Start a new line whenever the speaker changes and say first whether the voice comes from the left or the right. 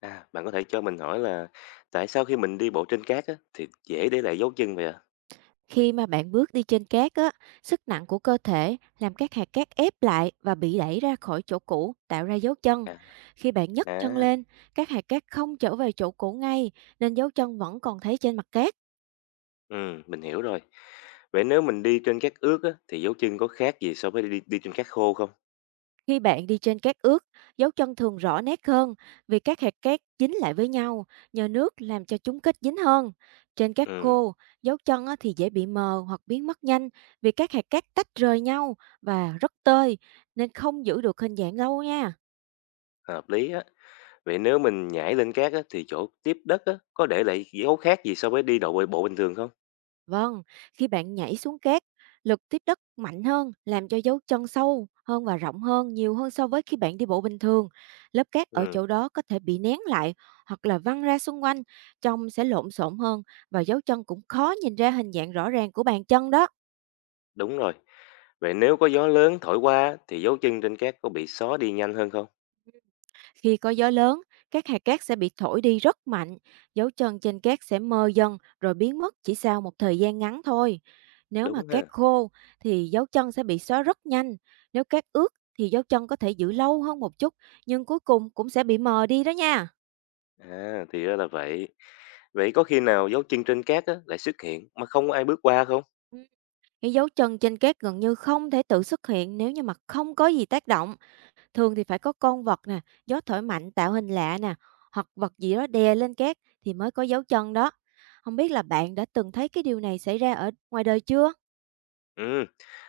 left: À, bạn có thể cho mình hỏi là tại sao khi mình đi bộ trên cát á, thì dễ để lại dấu chân vậy ạ?
right: Khi mà bạn bước đi trên cát á, sức nặng của cơ thể làm các hạt cát ép lại và bị đẩy ra khỏi chỗ cũ, tạo ra dấu chân.
left: À,
right: Khi bạn nhấc chân
left: à,
right: lên, các hạt cát không trở về chỗ cũ ngay, nên dấu chân vẫn còn thấy trên mặt cát.
left: ừ, mình hiểu rồi. Vậy nếu mình đi trên cát ướt á, thì dấu chân có khác gì so với đi trên cát khô không?
right: Khi bạn đi trên cát ướt, dấu chân thường rõ nét hơn vì các hạt cát dính lại với nhau, nhờ nước làm cho chúng kết dính hơn. Trên cát
left: Ừ,
right: khô, dấu chân á thì dễ bị mờ hoặc biến mất nhanh vì các hạt cát tách rời nhau và rất tơi nên không giữ được hình dạng lâu nha.
left: hợp lý á. Vậy nếu mình nhảy lên cát á, thì chỗ tiếp đất á, có để lại dấu khác gì so với đi độ bộ bộ bình thường không?
right: Vâng, khi bạn nhảy xuống cát, lực tiếp đất mạnh hơn làm cho dấu chân sâu hơn và rộng hơn nhiều hơn so với khi bạn đi bộ bình thường. Lớp cát ở
left: Ừ,
right: chỗ đó có thể bị nén lại hoặc là văng ra xung quanh, trông sẽ lộn xộn hơn và dấu chân cũng khó nhìn ra hình dạng rõ ràng của bàn chân đó.
left: đúng rồi. Vậy nếu có gió lớn thổi qua á, thì dấu chân trên cát có bị xóa đi nhanh hơn không?
right: Khi có gió lớn, các hạt cát sẽ bị thổi đi rất mạnh, dấu chân trên cát sẽ mờ dần rồi biến mất chỉ sau một thời gian ngắn thôi. Nếu mà
left: Đúng
right: cát
left: ha.
right: khô thì dấu chân sẽ bị xóa rất nhanh, nếu cát ướt thì dấu chân có thể giữ lâu hơn một chút nhưng cuối cùng cũng sẽ bị mờ đi đó nha.
left: À, thì ra là vậy. Vậy có khi nào dấu chân trên cát á, lại xuất hiện mà không có ai bước qua không?
right: Ừ, cái dấu chân trên cát gần như không thể tự xuất hiện nếu như mà không có gì tác động. Thường thì phải có con vật nè, gió thổi mạnh tạo hình lạ nè, hoặc vật gì đó đè lên cát thì mới có dấu chân đó. Không biết là bạn đã từng thấy cái điều này xảy ra ở ngoài đời chưa?
left: Ừ,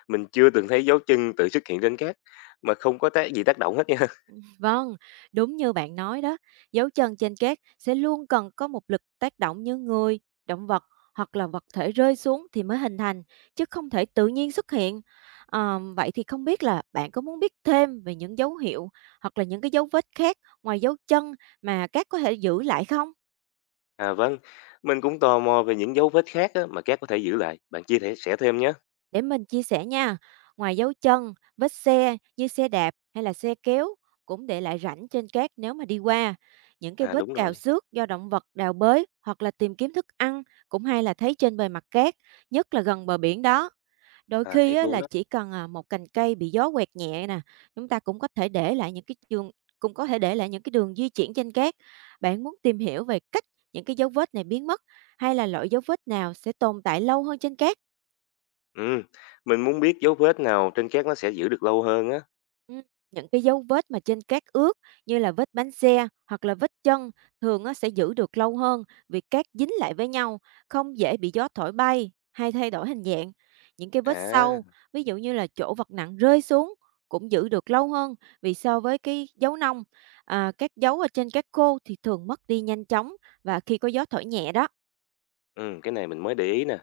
left: mình chưa từng thấy dấu chân tự xuất hiện trên cát mà không có tác gì tác động hết nha.
right: Vâng, đúng như bạn nói đó, dấu chân trên cát sẽ luôn cần có một lực tác động như người, động vật hoặc là vật thể rơi xuống thì mới hình thành, chứ không thể tự nhiên xuất hiện. À, vậy thì không biết là bạn có muốn biết thêm về những dấu hiệu hoặc là những cái dấu vết khác ngoài dấu chân mà cát có thể giữ lại không?
left: À vâng, mình cũng tò mò về những dấu vết khác á, mà cát có thể giữ lại. Bạn chia thể sẻ thêm nhé.
right: Để mình chia sẻ nha, ngoài dấu chân, vết xe như xe đạp hay là xe kéo cũng để lại rãnh trên cát nếu mà đi qua. Những cái
left: À
right: vết
left: đúng
right: cào
left: rồi,
right: xước do động vật đào bới hoặc là tìm kiếm thức ăn cũng hay là thấy trên bề mặt cát, nhất là gần bờ biển đó. Đôi
left: à
right: khi
left: thiệt
right: á,
left: luôn
right: là
left: đó.
right: chỉ cần một cành cây bị gió quẹt nhẹ nè, chúng ta cũng có thể để lại những cái đường cũng có thể để lại những cái đường di chuyển trên cát. Bạn muốn tìm hiểu về cách những cái dấu vết này biến mất hay là loại dấu vết nào sẽ tồn tại lâu hơn trên cát?
left: Ừ, mình muốn biết dấu vết nào trên cát nó sẽ giữ được lâu hơn á.
right: Ừm, những cái dấu vết mà trên cát ướt như là vết bánh xe hoặc là vết chân thường á, sẽ giữ được lâu hơn vì cát dính lại với nhau, không dễ bị gió thổi bay hay thay đổi hình dạng. Những cái vết
left: À,
right: sâu, ví dụ như là chỗ vật nặng rơi xuống cũng giữ được lâu hơn vì so với cái dấu nông, các dấu ở trên cát khô thì thường mất đi nhanh chóng và khi có gió thổi nhẹ đó.
left: ừ, cái này mình mới để ý nè.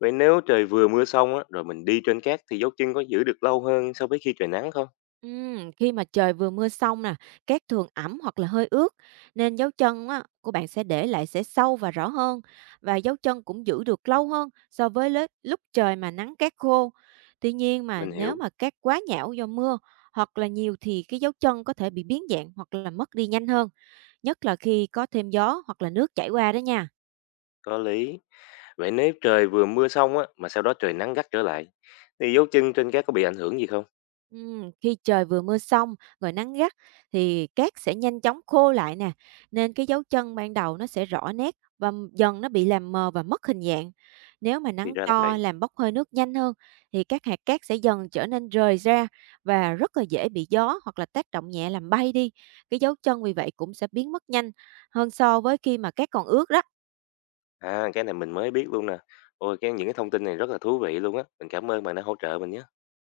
left: Vậy nếu trời vừa mưa xong á, rồi mình đi trên cát thì dấu chân có giữ được lâu hơn so với khi trời nắng không?
right: Khi mà trời vừa mưa xong nè, cát thường ẩm hoặc là hơi ướt nên dấu chân á, của bạn sẽ để lại sẽ sâu và rõ hơn và dấu chân cũng giữ được lâu hơn so với lúc trời mà nắng cát khô. Tuy nhiên mà
left: Mình
right: nếu
left: hiểu,
right: mà cát quá nhão do mưa hoặc là nhiều thì cái dấu chân có thể bị biến dạng hoặc là mất đi nhanh hơn, nhất là khi có thêm gió hoặc là nước chảy qua đó nha.
left: có lý. Vậy nếu trời vừa mưa xong á, mà sau đó trời nắng gắt trở lại, thì dấu chân trên cát có bị ảnh hưởng gì không?
right: Khi trời vừa mưa xong, rồi nắng gắt thì cát sẽ nhanh chóng khô lại nè, nên cái dấu chân ban đầu nó sẽ rõ nét và dần nó bị làm mờ và mất hình dạng. Nếu mà
left: Thì
right: nắng
left: ra là
right: to
left: vậy.
right: làm bốc hơi nước nhanh hơn thì các hạt cát sẽ dần trở nên rời ra và rất là dễ bị gió hoặc là tác động nhẹ làm bay đi. Cái dấu chân vì vậy cũng sẽ biến mất nhanh hơn so với khi mà cát còn ướt đó.
left: À, cái này mình mới biết luôn nè. Ôi, cái những cái thông tin này rất là thú vị luôn á. Mình cảm ơn bạn đã hỗ trợ mình nhé.